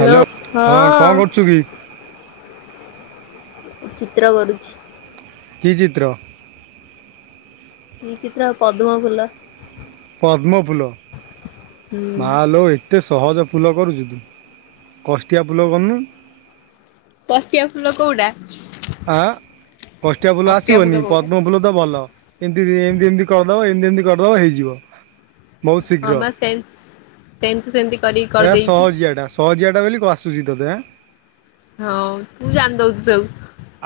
Hello ହଁ କଁ କରୁଛୁ କି। ଚିତ୍ର କରୁଛି। କି ଚିତ୍ର। କି ଚିତ୍ର ପଦ୍ମ ଫୁଲ। ପଦ୍ମଫୁଲ ହୁଁ। ମାଲୋ ଏ ଏତେ ସହଜ ପୁଲ କରୁଛୁ ତୁ କଷ୍ଟିଆ ପୁଲ କରୁନୁ। କାଷ୍ଟିଆ ଫୁଲ କୋଉଟା। ଆଁ କାଷ୍ଟିଆ ଫୁଲ କଷ୍ଟିଆ ଆସିବନି କୋଉଟା ପଦ୍ମ ଫୁଲ ତ ଭଲ। ଏମିତି ଏମିତି ଏମିତି କରିଦବ ଏମିତି ଏମିତି କରିଦବ ହେଇଯିବ। ବହୁତ ଶୀଘ୍ର ହଁ ବା ସେ ସେମିତି ସେମିତି କରିକି ଏରା କରିଦେଇଛି। ସହଜିଆଟା ସହଜିଆଟା ବୋଲି କହ ଆସୁଛି ତୋତେ ଏଁ। ହଁ ତୁ ଜାଣି ଦଉଚୁ ସବୁ।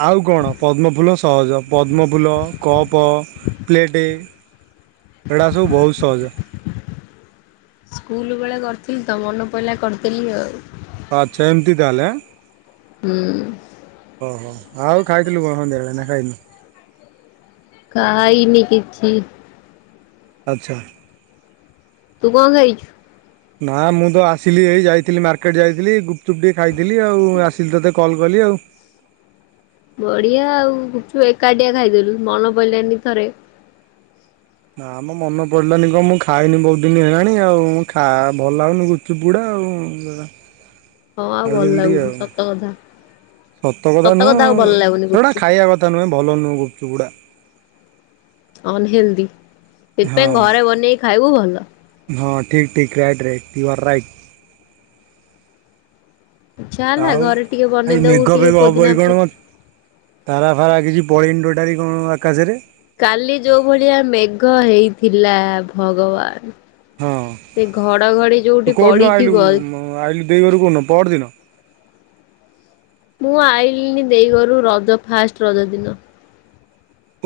ଆଉ କଣ ପଦ୍ମଫୁଲ ସହଜ ପଦ୍ମଫୁଲ କପ। ପ୍ଲେଟ ଏଡା ସବୁ ବହୁତ ସହଜ। ସ୍କୁଲ ବେଳେ କରିଥିଲି ତ ମନ ପଡ଼ିଲା କରିଥିଲି ଆଉ। ଅଚ୍ଛା ଏମିତି ତାହେଲେ। ହୁଁ। ଓହୋ ଆଉ ଖାଇଥିଲୁ କଣ ସନ୍ଦ୍ୟବେଳେ ନା ଖାଇନୁ। ଖାଇନି କିଛି। ଆଚ୍ଛା। ତୁ କଣ ଖାଇଛୁ। ନା ମୁଁ ତ ଆସିଲି ଏଇ ଯାଇଥିଲି ମାର୍କେଟ ଯାଇଥିଲି ଗୁପଚୁପ୍ ଟିକେ ଖାଇଥିଲି ଆଉ ଆସିଲି ତୋତେ କଲ୍ କଲି ଆଉ। ବଢିଆ ଆଉଛୁ ଏକାଟିଆ ଖାଇଦେଲୁ ମନ ପଇଲାନି ଥରେ। ନାମଁ ମନେ ପଡିଲାନି କଣ ମୁଁ ଖାଇନି ବହୁତ ଦିନ ହେଲାଣି ଆଉ ମୁଁ ଖ ଭଲ ଲାଗୁନି। କି ବୁଡ଼ା ଆଉ। ହ ହଁ ଆଉ ଭଲ ଖାଇଦେଲି ଟିକେ ଲାଗୁନି ଆଉ ସତ କଥା ସତ କଥା ଆଉ ଭଲ ଲାଗୁନି ଗୁପଚୁପ। ହେଟା ନୁହେଁ ଭଲ ନୁହଁ ଗୁପଚୁପ ଗୁଡା। ଅନହେଲଦି ସେଥିପାଇଁ ଘରେ ହଁ ବନେଇକି ଖାଇବୁ ଭଲ। ହଁ ଠିକ ଠିକ right right you are right. ଇଚ୍ଛା ହେଲା ଆଉ ଘରେ ଟିକେ ଭାଇ ବନେଇଦବୁ ମେଘ ଟିକେ ଫେଘ ପୋଦିନା ହବକି କଣ ପତ୍ର ମ ତାରା ଫାରା କିଛି ପଡିନି ଟୋଟାଲୀ କଣ ଆକାଶରେ। କାଲି ଯୋଉ ଭଳିଆ ମେଘ ହେଇଥିଲା ଭଗବାନ। ହଁ। ସେ ଘଡ ଘଡି ଯୋଉଠି ପଡିଥିବ। ହଁ ଆଇଲି ଦେଇ ଘରୁ କୋଉଦିନ ପରଦିନ। ମୁଁ ଆଇଲିଣି ଦେଇଗରୁ ରଜ ଫାଷ୍ଟ ରଜ ଦିନ।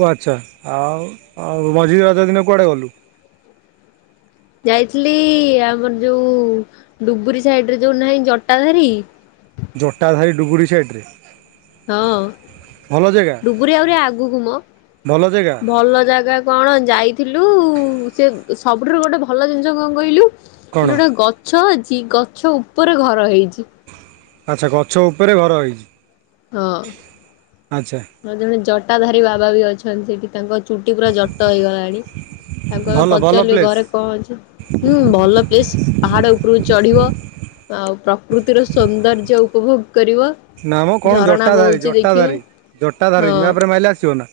ଓ ଆଚ୍ଛା ଆଉ ଆଉ ମଝି ରଜ ଦିନେ କୁଆଡ଼େ ଗଲୁ। ଯାଇଥିଲି ଆମର ଯୋଉ ଡୁବରି ସାଇଡ ରେ ଯୋଉ ନାହିଁ ଜଟାଧାରୀ। ଜଟାଧାରୀ ଡୁବୁରି ସାଇଟ ରେ? ହଁ ଡୁବରି ଆହୁରି ଆଗକୁ ମୋ। ଭଲ ଜାଗା ଭଲ ଜାଗା କଣ ଯାଇଥିଲୁ ସେ ସବୁଠାରୁ ଗୋଟେ ଭଲ ଜିନିଷ କଣ କହିଲୁ? କଣ? ସେ ଗୋଟେ ଗ ଛ ଅଛି, ଗଛ ଉପରେ ଘର ହେଇଛି। ଆଚ୍ଛା ଗଛ ଉପରେ ଘର ହେଇଛି। ହଁ। ଆଚ୍ଛା। ହଁ ଜଣେ ଜଟାଧାରୀ ବାବା ବି ଅଛନ୍ତି। ସେଠି ତାଙ୍କ ଚୁଟି ପୁରା ଜଟ ହେଇଗଲାଣି। ତାଙ୍କୁ ଆମେ ଭଲ ଭଲ ପଚାରିଲୁ ଏ ପ୍ଲେସ୍। ଘରେ କଣ ଅଛି? ହୁଁ, ଭଲ ପ୍ଲେସ୍, ପାହାଡ ଉପରକୁ ଚଢିବ। ଆଉ ପ୍ରକୃତିର ସୌନ୍ଦର୍ଯ୍ୟ ଉପଭୋଗ କରିବ। ନା ମ କଣ ଝରଣା ଜଟାଧାରୀ, ବହୁଛି ଦେଖିବ ଜଟାଧାରୀ, ହଁ ଜଟାଧାରୀ ମ୍ୟାପ୍ ରେ ମାଇଲେ ଆସିବ ନା?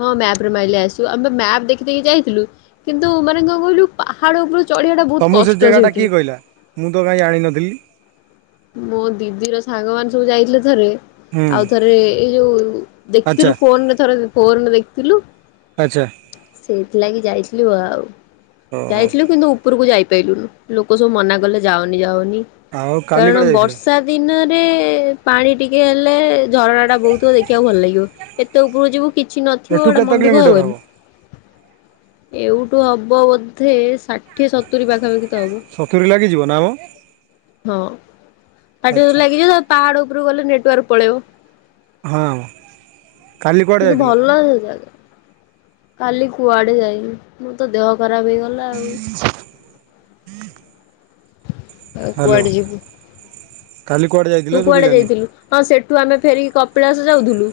ହଁ ମ୍ୟାପ୍ ରେ ମାଇଲେ ଆସିବ। ଆମେ ମ୍ୟାପ୍ ଦେଖି ଦେଖି ଯାଇଥିଲୁ। କିନ୍ତୁ ମାନେ କଣ କହିଲୁ ପାହାଡ ଉପରକୁ ଚଢିବା ଟା ବହୁତ ତମକୁ ସେ କଷ୍ଟ ଜାଗାଟା ସେଇଠି। କିଏ କହିଲା ମୁଁ ତ କାଇଁ ଜାଣିନଥିଲି। ମୋ ଦିଦିର ସାଙ୍ଗ ମାନେ ସବୁ ଯାଇଥିଲେ ଥରେ। ହୁଁ ଆଉ ଥରେ ଏଇ ଯୋଉ ଆଚ୍ଛା। ଦେଖିଥିଲୁ ଫୋନ୍ ରେ ଥରେ, ଫୋନ୍ ରେ ଦେଖିଥିଲୁ। ଆଚ୍ଛା। ସେଇଥିଲାଗି ଯାଇଥିଲୁ ଆଉ। ଓହୋ ଯାଇଥିଲୁ କିନ୍ତୁ ଉ ଉପରକୁ ଯାଇପାଇଲୁନୁ। ଲୋକ ସବୁ ମନା କଲେ ଯାଅନି ଯାଅନି। ଆଉ କାଲି କାରଣ କୁଆଡ଼େ ଯାଇଥିଲ? ବର୍ଷା ଦିନରେ ପାଣି ଟିକେ ହେଲେ ଝରଣା ଟା ବହୁଥିବ ଦେଖିବାକୁ ଭଲ ଲାଗିବ। ଏତେ ଉପରକୁ ଯିବୁ କିଛି ନଥିବ ଏଠୁ ଗୋଟା କେତେ ମନଦୁଃଖ କିଲୋମିଟର ହବ ହବନି। ଏଉଠୁ ହବ ବୋଧେ ଷାଠିଏ ସତୁରି ପାଖାପାଖି ତ ହବ। ସତୁରୀ ଲାଗିଯିବ ନା ମୋ। ହଁ ଷାଠିଏ ଆଚ୍ଛା। ସତୁରୀ ଲାଗିଯିବ। ତ ପାହାଡ ଉପରକୁ ଗଲେ ନେଟୱାର୍କ ପଳେଇବ। ହଁ କାଲି କୁଆଡ଼େ କିନ୍ତୁ ଯାଇଥିଲ ଭଲ ସେ ଜାଗା। କାଲି କୁଆଡେ ଯାଇିନି। ମୋ ତ ଦେହ ଖରାପ ହେଇଗଲା ଆଉ। ଆଉ ହ୍ୟାଲୋ କୁଆଡେ ଯିବୁ। କାଲି କୁଆଡେ ଯାଇ ତୁ କୁଆଡେ ଯାଇଥିଲୁ? ହଁ ସେଠୁ ଆମେ ଫେରିକି କପିଳାସ ଯାଉଥୁଲୁ।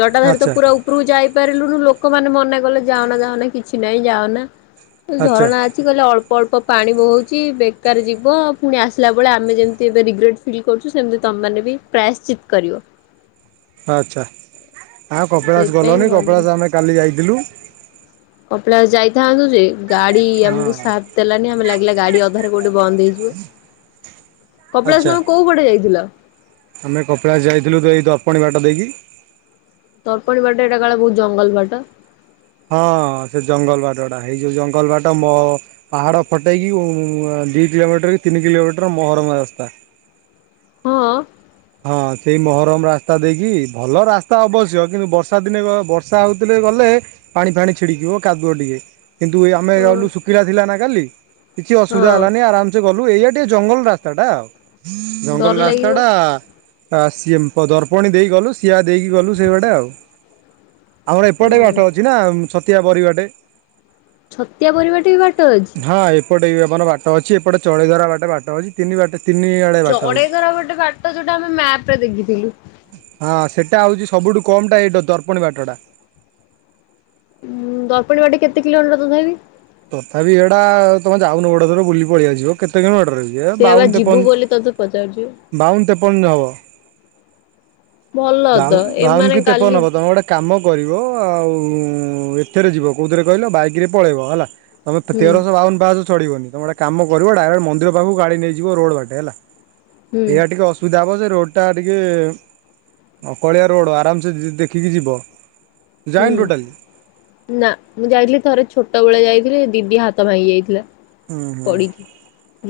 ଜଟାଧାରୀ ତ ଆଚ୍ଛା ପୁରା ଉ ଉପରକୁ ଯାଇପାରିଲୁନୁ ଲୋକମାନେ ମାନେ କଲେ ଯାଅନା ଯାଅନା କିଛି ନାହିଁ ଯାଅନା। [unintelligible] ଆଚ୍ଛା ଝରଣା ଅ ଛି କହିଲେ ଅଳ୍ପ ଅଳ୍ପ ପାଣି ବହୁଛି, ବେକାର ଯିବ ପୁଣି ଆସିଲା ବେଳେ ଆମେ ଯେମିତି ଏବେ ରିଗ୍ରେଟ୍ ଫିଲ୍ କରୁ ଛୁ, ସେମିତି ତୋମେ ମାନେ ବି ପ୍ରାୟଶ୍ଚିତ କରିବ। ଆଚ୍ଛା, ଆ, କପିଳାସ ସେଇଥିପାଇଁ ଗଲନି। ଗଲୁନୁ। କପିଳାସ ଆମେ କାଲି ଯାଇଥିଲୁ। କପିଳାସ ଯାଇଥାନ୍ତୁ ଯେ ଗାଡି ଆମକୁ ହଁ ସାଥ ଦେଲାନି, ଆମେ ଲାଗିଲା ଗାଡି ଅଧାରେ କୋଉଠି ବନ୍ଦ ହେଇଯିବ। କପିଳାସ ଆଚ୍ଛା ତୋମେ କୋଉ ପଟେ ଯାଇଥିଲ? ଆମେ କପିଳାସ ଯାଇଥିଲୁ ତ ଏଇ ଦର୍ପଣି ବାଟ ଦେଇକି। ତର୍ପଣୀ ବାଟେ ଏଟା କାଳେ ବହୁତ ଜଙ୍ଗଲ ବାଟ। ହଁ ସେ ଜଙ୍ଗଲ ବାଟ ଟା। ହେଇ ଯୋଉ ଜଙ୍ଗଲ ବାଟ ମୋ ପାହାଡ ଫଟେଇକି ଓ ଉଁ, ଦି କିଲୋମିଟର କି ତିନି କିଲୋମିଟର ମହରମ ରାସ୍ତା। ହଁ। ହଁ ସେଇ ମହରମ ରାସ୍ତା ଦେଇକି, ଭଲ ରାସ୍ତା ଅବଶ୍ୟ। କିନ୍ତୁ ବର୍ଷା ଦିନେ ଗ-ବର୍ଷା ହଉଥିଲେ ଗଲେ ପାଣି ଫାଣି ଛିଡିକିିବ କାଦୁଅ ଟିକେ। କିନ୍ତୁ ଏ ଆମେ ଓ ଗଲୁ ଶୁଖିଲା ଥିଲା ନା କାଲି କିଛି ଅସୁବିଧା ହଁ ହେଲାନି। ଆରାମ ଯେ ଗଲୁ ଏଇଆ ଟିକେ ଜଙ୍ଗଲ ରାସ୍ତା ଟା ଆଉ। ଡର ଜଙ୍ଗଲ ରାସ୍ତା ଲାଗିବ। ଟା ଆ, ସିଏମ୍ ପ-ଦର୍ପଣୀ ଦେଇ ଗଲୁ, ସିଆ ଦେଇକି ଗଲୁ ସେଇବାଟେ ଆଉ। ଆମର ଓ ଏପଟେ ବାଟ ଛତିଆ ଅଛି ନା ଛତିଆ ବରି ବାଟେ। ଛତିଆ ବରି ବାଟେ ବି ବାଟ ଅଛି? ହଁ ଏପଟେ ବି ଆମର ବାଟ ଅଛି ଏପଟେ ଚଡେଇ ଧରା ବାଟେ ବାଟ ଅଛି ତିନି ବାଟ ତିନି ଆଡେ ବାଟ ଅଛି। ତ ଯୋଉଟା ଆମେ ମ୍ୟାପ ରେ ଦେଖିଥିଲୁ ହଁ ସେଇଟା ହେଉଛି ସବୁଠୁ କମ ଟା ଏଇଟା ଦର୍ପଣୀ ବାଟଟା। ଉ ଦର୍ପଣୀ ବାଟ କେତେ କିଲୋମିଟର ତଥାପି। ତଥାପି ଏଇଟା ତମେ ଯାଉନ ଗୋଟେ ଥର ବୁଲି ପଳେଇ ଆସିବ କେତେ କିଲୋମିଟର କି ଏ ସେଇଆ ବାଉନ ବା ତେପନ ଯିବୁ ବୋଲି ତୋତେ ପଚାରୁଛି। ବାଉନ ତେପନ ହବ ଭଲ ତ ବାଉ ବାଉନ ଏମାନେ କି କାଲି ତେପନ ହବ ତମେ ଗୋଟେ କାମ କରିବ ଆଉ ଏଥିରେ ଯିବ କୋଉଥିରେ କହିଲ ବାଇକ ରେ ପଳେଇବ ହେଲା ତମେ ହୁଁ ତେରସହ ବାଉନ ପାହାଚ ଚଢ଼ିବନି ତୁମେ ଗୋଟେ କାମ କରିବ ଡାଇରେକ୍ଟ ମନ୍ଦିର ପାଖକୁ ଗାଡି ନେଇଯିବ ରୋଡ ବାଟେ ହେଲା ହୁଁ ଏଇଆ ଟିକେ ଅସୁ ବିଧା ହବ ଯେ ରୋଡ଼ଟା ଟିକେ ଅକଳିଆ ରୋଡ଼ ଆରାମ ସେ ଦେଖିକି ଯିବ। ହୁଁ ଯାଇନୁ ଟୋଟାଲି ନା ମୁଁ ଯାଇଥିଲି ଥରେ ଛୋଟ ବେଳେ ଯାଇଥିଲି ଦିଦି ହାତ ଭାଙ୍ଗି ଯାଇଥିଲା। ହୁଁ ହୁଁ ପଡିକି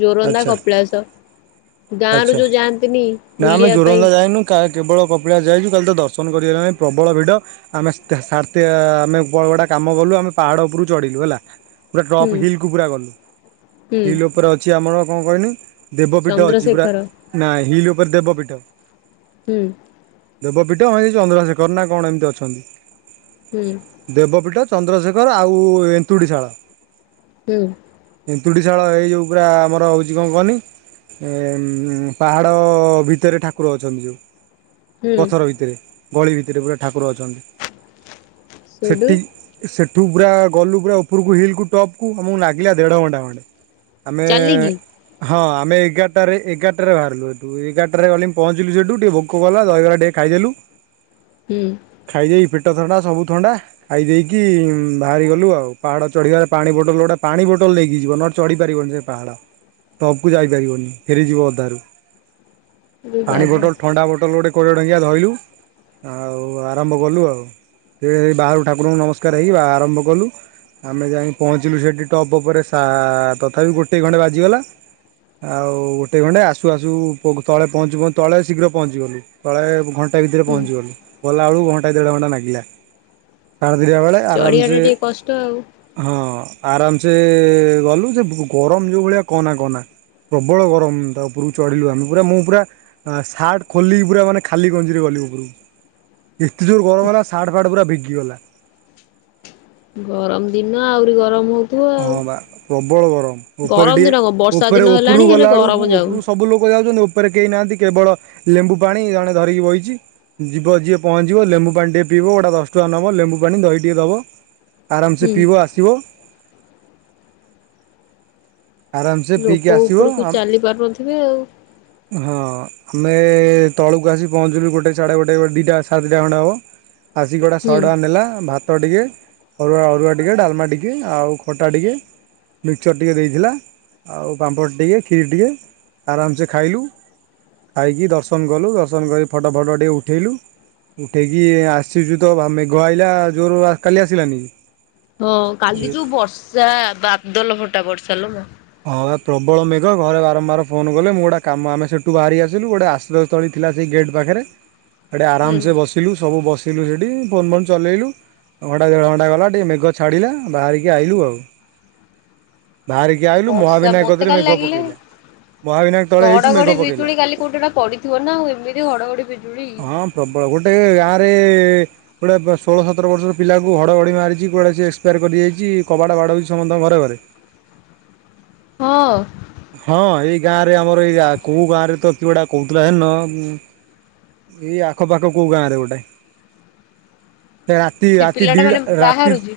ଜୋରନ୍ଦା ଆଚ୍ଛା କପିଳାସ। ଗାଁ ରୁ ଆଚ୍ଛା ଯୋଉ ଯାଆନ୍ତିନି ବୁଲିବା ପାଇଁ। କା କେବଳ କପିଳାସ ଯାଇଛୁ କାଲି ତ ଦର୍ଶନ କରିହେଲା ନାହିଁ ପ୍ରବଳ ଭିଡ଼ ଆମେ ସାର ଟି ଆ ଆମେ ପୁଣି ଗୋଟେ କାମ କଲୁ ଆମେ ପାହାଡ ଉପରୁକୁ ଚଢିଲୁ ହେଲା ପୁରା ହୁଁ ଟପ୍ ହିଲ୍ କୁ ପୁରା ଗଲୁ ହୁଁ ହିଲ୍ ଉପରେ ଅଛି ଆମର କଣ କହନି ଦେବପୀଠ ଅଛି। ଚନ୍ଦ୍ରଶେଖର ନା ହିଲ୍ ଉପରେ ଦେବପୀଠ। ହୁଁ ଦେବପୀଠ ଏଇ ଚନ୍ଦ୍ରଶେଖର ନା କଣ ଏମିତି ଅଛନ୍ତି। ହୁଁ। ଦେବପୀଠ ଚନ୍ଦ୍ରଶେଖର ଆଉ ଏନ୍ତୁଡ଼ିଶାଳ। ହୁଁ। ଏନ୍ତୁଡ଼ିଶାଳ ଏଇ ଯୋଉ ପୁରା ଆମର ହେଉଛି କଣ କହନି ଏ ଉଁ ପାହାଡ଼ ଭିତରେ ଠାକୁର ଅଛନ୍ତି ହୁଁ ପଥର ଭିତରେ। ଗଳି ଭିତରେ ପୁରା ଠାକୁର ଅଛନ୍ତି ସେଇଠୁ ସେଠି ସେଠୁ ପୁରା ଗଲୁ ପୁରା ଉପରକୁ ହିଲ୍ କୁ ଟପ୍ କୁ ଆମକୁ ଲାଗିଲା ଦେଢ଼ ଘଣ୍ଟା ଖଣ୍ଡେ। ଆମେ ଚାଲିକି ହଁ ଆମେ ଏଗାର ଟାରେ ଏଗାରଟାରେ ବାହାରିଲୁ ଏଠୁ ଏଗାରଟାରେ ଗଲେ ପହଞ୍ଚିଲୁ ସେଠୁ ଟିକେ ଭୋକ କଲା ଦହିବରା ଟିକେ ଖାଇଦେଲୁ। ହୁଁ। ଖାଇଦେଇ ପେଟ ଥଣ୍ଡା ସବୁ ଥଣ୍ଡା ଖାଇ ଦେଇକି ବାହାରି ଗଲୁ ଆଉ ପାହାଡ ଚଢିବା ପାଣି ବୋଟଲ ଗୋଟେ ପାଣି ବୋଟଲ ନେଇକି ଯିବ ନହେଲେ ଚଢି ପାରିବନି ସେ ପାହାଡ ଟପ୍ କୁ ଯାଇ ପାରିବନି ଫେରିଯିବ ଅଧାରୁ ଏ ପାଣି ବାବା ବୋଟଲ ଥଣ୍ଡା ବୋଟଲ ଗୋଟେ କୋଡ଼ିଏ ଟଙ୍କିଆ ଧଇଲୁ ଆଉ ଆରମ୍ଭ କଲୁ ଆଉ। ସେ ବାହାରୁ ଠାକୁରଙ୍କୁ ନମସ୍କାର ହେଇକି ଆରମ୍ଭ କଲୁ ଆମେ ଯାଇକି ପହଞ୍ଚିଲୁ ସେଠି ଟପ୍ ଉପରେ ଶା ତଥାପି ଗୋଟେ ଖଣ୍ଡେ ବାଜିଗଲା। ଆଉ ଆଉ ଗୋଟେ ଘଣ୍ଟା ଆସୁ ଆସୁ ପୁକୁ ତଳେ ପହଞ୍ଚୁ ପହଞ୍ଚୁ ତଳେ ଶୀଘ୍ର ପହଞ୍ଚି ଗଲୁ ତଳେ ଘ ଣ୍ଟେ ଭିତରେ ପହଞ୍ଚି ଗଲୁ ଗଲାବେଳକୁ ଘଣ୍ଟାଏ ଦେଢ ଘଣ୍ଟା ଲାଗିଲା। ସାଢ଼େ ଦିଇଟା ବେଳେ ଚଢିବାଟା ଆରାମସେ ଟିକେ କଷ୍ଟ ଆଉ ହଁ ଆରାମସେ ଗଲୁ ସେ ଗରମ ଯେଉଁ ଭଳିଆ କହନା କହନା ପ୍ରବଳ ଗରମ ତା ଉପରକୁ ଚଢ଼ିଲୁ ଆମେ ପୁରା ମୁଁ ପୁରା ସାର୍ଟ ଖୋଲିକି ପୁରା ମାନେ ଖାଲି ଗଞ୍ଜିରେ ଗଲି ଉପରକୁ। ଏତେ ଜୋର ଗରମ ହେଲା ସାର୍ଟ ଫାର୍ଟ ପୁରା ଭିଗିଗଲା। ଗରମ ଦିନ ଆହୁରି ଗରମ ହଉ ହଁ ବା ପ୍ରବଳ ଗରମ ଉପରେ ଦିନ କଣ ଟିକେ ବର୍ଷା ଦିନ ଉପରେ ହେଲାଣି ଉପରକୁ ହେଲେ ଗଲା ଗରମ ବେଳକୁ ଯାଉନି ଉପରକୁ ସବୁ ଲୋକ ଯାଉଛନ୍ତି ଉପରେ କେହି ନାହାନ୍ତି କେବଳ ଲେମ୍ବୁ ପାଣି ଜଣେ ଧରିକି ବଇଛି ଯିବ ଯିଏ ପହଞ୍ଚିବ ଲେମ୍ବୁ ପାଣି ଟିକଏ ପିଇବ ଗୋଟେ ଦଶଟଙ୍କା ନେବ ଲେମ୍ବୁ ପାଣି ଦହି ଟିକିଏ ଦେବ। ଆରାମସେ ହୁଁ ପିଇବ ଆସିବ। ଆରାମସେ ଲୋକ ପିଇକି ଆସିବ ଉପରକୁ ହଁ। ଚାଲି ପାରୁନଥିବେ ଆଉ ଆମେ ତଳକୁ ଆସିକି ପହଞ୍ଚିଲୁ ଗୋଟେ ସାଢେ ଗୋଟେ ଦିଇଟା ସାଢେ ଦିଇଟା ଖଣ୍ଡେ ହବ। ଆସିକି ଗୋଟା ଶହେ ହୁଁ। ଟଙ୍କା ନେଲା ଭାତ ଟିକେ ଅରୁଆ ଅରୁଆ ଟିକେ ଡାଲମା ଟିକେ ଆଉ ଖଟା ଟିକେ ମିକ୍ସଚର୍ ଟିକେ ଦେଇଥିଲା। ଆଉ ପାମ୍ପଡ଼ ଟିକେ କ୍ଷୀରି ଟିକେ ଆରାମସେ ଖାଇଲୁ। ଖାଇକି ଦର୍ଶନ କଲୁ ଦର୍ଶନ କରି ଫଟୋ ଫଟୋ ଟିକେ ଉଠେଇଲୁ। ଉଠେଇକି ଆସିଛୁ ତ ଆମେ ମେଘ ଆଇଲା ଜୋର କାଲି ଆସିଲାନିକି? ହଁ କାଲି ଯୋଉ ବର୍ଷା ବାଦଲ ଫଟା ବର୍ଷା ଲୋ ମା। ହଁ ଏ ପ୍ରବଳ ମେଘ ଘରେ ବାରମ୍ବାର ଫୋନ କଲେ ମୁଁ ଗୋଟେ କାମ ଆମ ସେଠୁ ବାହାରି ଆସିଲୁ ଗୋଟେ ଆଶ୍ ସ୍ଥଳୀ ଥିଲା ସେଇ ଗେଟ୍ ପାଖରେ। [inaudible] ସେଇଠି ହୁଁ। ଆରାମସେ ବସିଲୁ ସବୁ ବସିଲୁ ସେଠି ଫୋନ୍ ଫୋନ୍ ଚଲେଇଲୁ। ଘଣ୍ଟା ଦେଢ ଘଣ୍ଟା ଗଲା ଟିକେ ମେଘ ଛାଡିଲା ବାହାରିକି ଆଇୁଲ ଆଉ ବାହାରିକି ଆଇଲୁ ବର୍ଷା ମହାବିନାୟକ ମତେ କତିରେ କାଲି ମେଘ ଲାଗିଲେ ପକେଇଲା ମହାବିନାୟକ ତଳେ ହେଇଛୁ ଘଡଘଡି ମେଘ ପକେଇଲା। ବିଜୁଳି କାଲି କୋଉଠି ଗୋଟେ ପଡିଥିବ ନା ଆଉ ଏମିତି ହଡଘଡି ବି ହଁ ପ୍ରବଳ ଗୋଟେ ଗାଁରେ ଗୋଟେ ଷୋହଳ ସତର ବର୍ଷର ପିଲାକୁ ହଡ଼ଘଡ଼ି ମାରିଛି କୁଆଡ଼େ ସିଏ ଏକ୍ସପାୟାର କରିଯାଇଛି କବାଟ ବାଡ଼ଉଛି ସମସ୍ତଙ୍କ ଘରେ ଘରେ। ହଁ। ହଁ ଏଇ ଗାଁ ରେ ଆମର ଏଇ କୋଉ ଗାଁ ରେ ତ କିଏ ଗୋଟେ କହୁଥିଲା ସେଦିନ ଉଁ ଏଇ ଆଖପାଖ କୋଉ ଗାଁ ରେ ଗୋଟେ। ରାତି ସେ ରାତି ପିଲାଟା ମାନେ ଦିଇଟା ରାତି ବାହାରୁଛି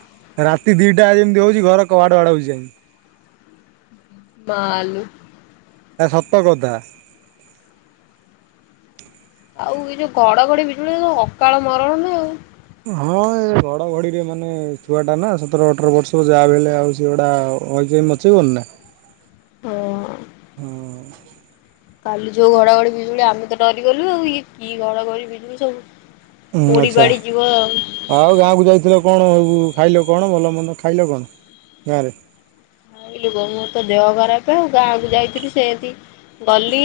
ରାତି ଦିଇଟା ଯେମିତି ହେଉଛି ଘର କବାଟ ବାଡୋଉଛି ସେମିତି ମାଁ ଲୋ। ଏଟା ସତ କଥା। ଆଉ ଏଇ ଯୋଉ ଘଡଘଡି ବିଜୁଳି ଅକାଳ ମରଣ ନା ଆଉ। ହଁ ଏ ଘଡଘଡିରେ ମାନେ ଛୁଆ ଟା ନା ସତର ଅଠର ବର୍ଷ ଯାହା ବି ହେଲେ ଆଉ ସେ ଗୋଟା ଅ [unintelligible] ନା। ହଁ। ହଁ। କାଲି ଯୋଉ ଘଡଘଡି ବଜୁଳି ଆମେ ତ ଡରିଗଲୁ ଆଉ ଇଏ କି ଘଡଘଡି ବିଜୁଳି ସବୁ। ଉଁ ପୋଡି ଆଚ୍ଛା। ପାଡି ଯିବ ଆଉ ଗାଁକୁ ଯାଇଥିଲ କଣ ଖାଇଲ କଣ ଭଲ ମନ୍ଦ ଖାଇଲ କଣ ଗାଁରେ? ଖାଇଲୁ କଣ ମୋର ତ ଦେହ ଖରାପ ଆଉ ଗାଁକୁ ଯାଇଥିଲି ସେମତି ଗଲି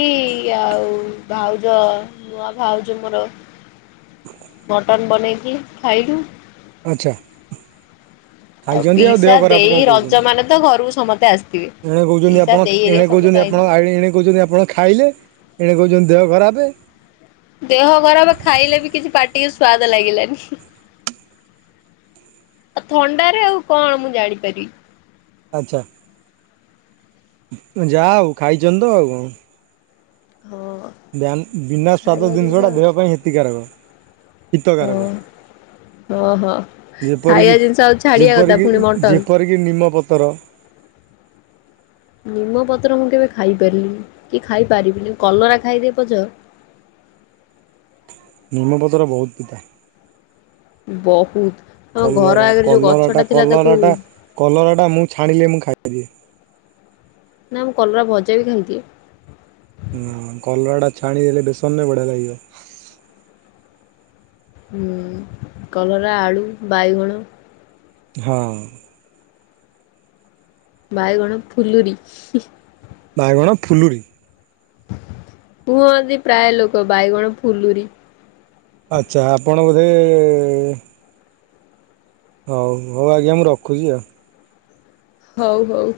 ଆଉ ଭାଉଜ ନୂଆ ଭାଉଜ ମୋର। ମଟନ୍ ବନେଇଚି ଖାଇଲୁ। ଆଚ୍ଛା। ଖାଇଛନ୍ତି ଆଉ ଦେହ ପିଇସା ଖରାପ କଣ ଦେଇ ରଜ କହୁଛନ୍ତି ମାନେ ତ ଘରକୁ ସମସ୍ତେ ଆସିଥିବେ। ଏଣେ କହୁଛନ୍ତି ଆ ପିଇସା ଦେଇ ଆପଣ ହେରିକା ଏଣେ ସମସ୍ତେ କହୁଛନ୍ତି ଆପଣ ଆଇଥିଲେ। ଏଣେ କହୁଛନ୍ତି ଆପଣ ଖାଇଲେ ଏଣେ କହୁଛନ୍ତି ଦେହ ଖରାପେ। ଦେହ ଖରାପ ଖାଇଲେ ବି କିଛି ପାଟିିକୁ ସ୍ଵାଦ ଲାଗିଲାନି। ଥଣ୍ଡାରେ ଆଉ କଣ ମୁଁ ଜାଣିପାରିବି? ଆଚ୍ଛା ଯା ହୋଉ ଖାଇଚନ୍ତି ତ ଆଉ କଣ। ହଁ। ବ୍ୟାନ୍ ବିନା ସ୍ୱାଦ ଖାଇବା ଜିନିଷ ଜିନିଷଟା ଦେହ ହଉଛି ପାଇଁ ହେତିକାରକ ହିତକାରକ। ହଁ ହଁ ଯେପରିକି ଖାଇବା ଜିନିଷ ଆଉ ଛାଡିବା କଥା ପୁଣି ମଟନ୍। କି ନିମପତ୍ର। ନିମପତ୍ର ମୁଁ କେବେ ଖାଇପାରିଲିନି କି ଖାଇପାରିବିନି କଲରା ଖାଇଦେବି ପଛ। ନିମପତ୍ର ବହୁତ ପିତା। ବହୁତ୍ ଆମ ଘର କଲରା ଆଗରେ ଯୋଉ ଗଛ କଲରାଟା ଟା ଥିଲା ତାକୁ କଲରାଟା କଲରାଟା ମୁଁ ଛାଣିଲେ ମୁଁ ଖାଇପାରିବି। ନା ମୁଁ କଲରା ଭଜା ବି ଖାଇଦିଏ। ନା କଲରା ଟା ଛାଣି ଦେଲେ ବେସନ ରେ ବଢିଆ ଲାଗିବ। ହଁ କଲରା ଆଳୁ ବାଇଗଣ। ହଁ। ବାଇଗଣ ଫୁଲୁରି। ବାଇଗଣ ଫୁଲୁରି। କୁହନ୍ତି ପ୍ରାୟ ଲୋକ ବାଇଗଣ ଫୁଲୁରି। ଆଚ୍ଛା ଆପଣ ବୋଧେ ହଉ ହଉ ଆଜ୍ଞା ମୁଁ ରଖୁଚି ଆଉ। ହଉ ହଉ।